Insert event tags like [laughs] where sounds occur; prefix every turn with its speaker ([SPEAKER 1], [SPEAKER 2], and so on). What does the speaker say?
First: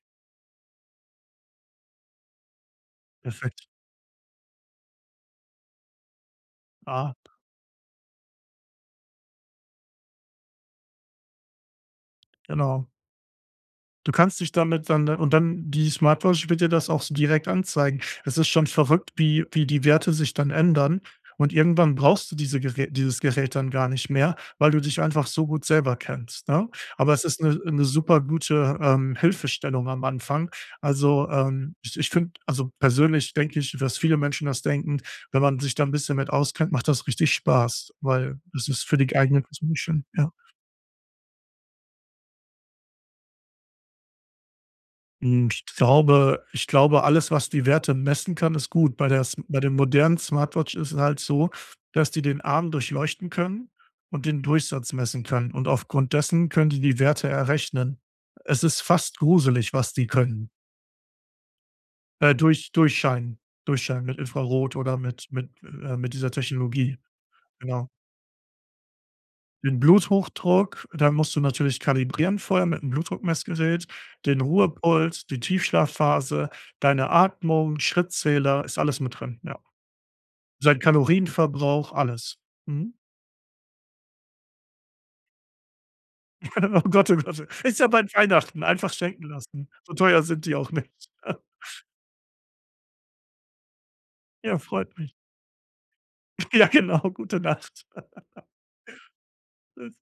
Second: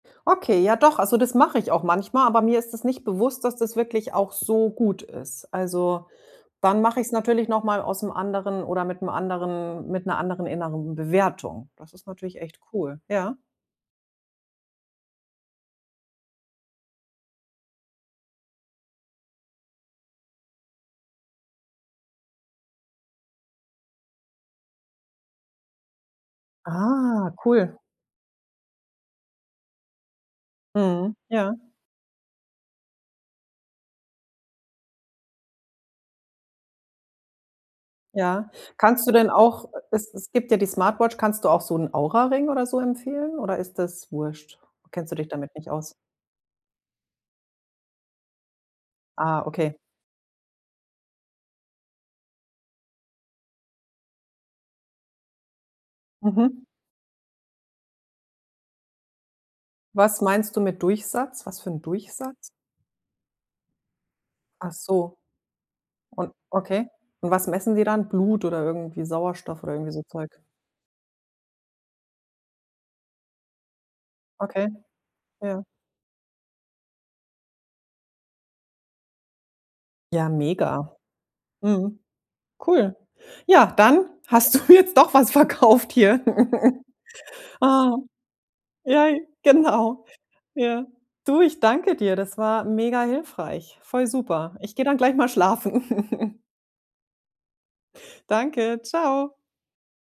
[SPEAKER 1] Okay, ja doch, also das mache ich auch manchmal, aber mir ist es nicht bewusst, dass
[SPEAKER 2] Perfekt.
[SPEAKER 1] das wirklich auch so gut ist. Also, wann mache ich's
[SPEAKER 2] Ah.
[SPEAKER 1] natürlich noch mal aus 'nem anderen oder mit'm anderen mit 'ner anderen inneren Bewertung. Das ist natürlich echt
[SPEAKER 2] Genau.
[SPEAKER 1] cool, ja.
[SPEAKER 2] Du kannst dich damit dann und dann die Smartwatch wird dir das auch so direkt anzeigen. Es ist schon verrückt, wie wie die Werte sich dann ändern und irgendwann brauchst du diese Gerä dieses Gerät dann gar nicht mehr, weil du dich einfach so gut selber kennst, ne? Aber es
[SPEAKER 1] Ah,
[SPEAKER 2] ist 'ne
[SPEAKER 1] cool.
[SPEAKER 2] 'ne supergute, ähm, Hilfestellung am Anfang.
[SPEAKER 1] Mhm.
[SPEAKER 2] Also,
[SPEAKER 1] Ja.
[SPEAKER 2] ähm, ich ich finde also, persönlich denke ich, dass viele Menschen das denken, wenn man sich da 'n bisschen mit auskennt, macht das richtig Spaß, weil
[SPEAKER 1] Ja.
[SPEAKER 2] es ist für
[SPEAKER 1] Kannst
[SPEAKER 2] die
[SPEAKER 1] du denn
[SPEAKER 2] [unintelligible]
[SPEAKER 1] auch
[SPEAKER 2] ziemlich schön.
[SPEAKER 1] es es
[SPEAKER 2] ja.
[SPEAKER 1] gibt ja die Smartwatch, kannst du auch so 'n Auraring oder so empfehlen oder ist das wurst? Kennst du dich
[SPEAKER 2] Hm,
[SPEAKER 1] damit
[SPEAKER 2] ich
[SPEAKER 1] nicht aus?
[SPEAKER 2] glaube ich glaube alles, was die Werte messen kann, ist gut. Bei der s
[SPEAKER 1] Ah,
[SPEAKER 2] bei der
[SPEAKER 1] okay.
[SPEAKER 2] modernen Smartwatch ist es halt so, dass die den Arm durchleuchten können und den Durchsatz messen können, und aufgrund dessen
[SPEAKER 1] Mhm.
[SPEAKER 2] können sie die Werte errechnen. Es ist fast gruselig, was die
[SPEAKER 1] Was
[SPEAKER 2] können.
[SPEAKER 1] meinst du mit Durchsatz? Was für 'n Durchsatz?
[SPEAKER 2] Äh, durch durchscheinen durchscheinen mit
[SPEAKER 1] Ach
[SPEAKER 2] Infrarot oder
[SPEAKER 1] so.
[SPEAKER 2] mit mit äh, mit dieser
[SPEAKER 1] Und okay.
[SPEAKER 2] Technologie.
[SPEAKER 1] Und was messen die
[SPEAKER 2] Genau.
[SPEAKER 1] dann? Blut oder irgendwie Sauerstoff oder
[SPEAKER 2] Den
[SPEAKER 1] irgendwie so Zeug?
[SPEAKER 2] Bluthochdruck, da musst du natürlich kalibrieren vorher mit'm Blutdruckmessgerät, den
[SPEAKER 1] Okay.
[SPEAKER 2] Ruhepuls, die
[SPEAKER 1] Ja.
[SPEAKER 2] Tiefschlafphase, deine Atmung, Schrittzähler, ist alles mit drin, ja.
[SPEAKER 1] Ja,
[SPEAKER 2] Sein
[SPEAKER 1] mega.
[SPEAKER 2] Kalorienverbrauch,
[SPEAKER 1] Mhm.
[SPEAKER 2] alles. Mhm.
[SPEAKER 1] Cool. Ja, dann hast du jetzt doch was verkauft hier.
[SPEAKER 2] [laughs] Oh
[SPEAKER 1] [chuckles]
[SPEAKER 2] Gott oh Gott, oh. Ist ja
[SPEAKER 1] Ah.
[SPEAKER 2] bald Weihnachten, einfach
[SPEAKER 1] Ja.
[SPEAKER 2] schenken lassen. So
[SPEAKER 1] Genau.
[SPEAKER 2] teuer sind die auch
[SPEAKER 1] Ja.
[SPEAKER 2] nicht.
[SPEAKER 1] Du,
[SPEAKER 2] [chuckles]
[SPEAKER 1] ich danke dir. Das war mega hilfreich. Voll super.
[SPEAKER 2] Ja,
[SPEAKER 1] Ich gehe
[SPEAKER 2] freut
[SPEAKER 1] dann
[SPEAKER 2] mich.
[SPEAKER 1] gleich mal schlafen. [chuckles]
[SPEAKER 2] Ja, genau, gute Nacht. [laughs]
[SPEAKER 1] Danke, ciao!
[SPEAKER 2] Tschüss.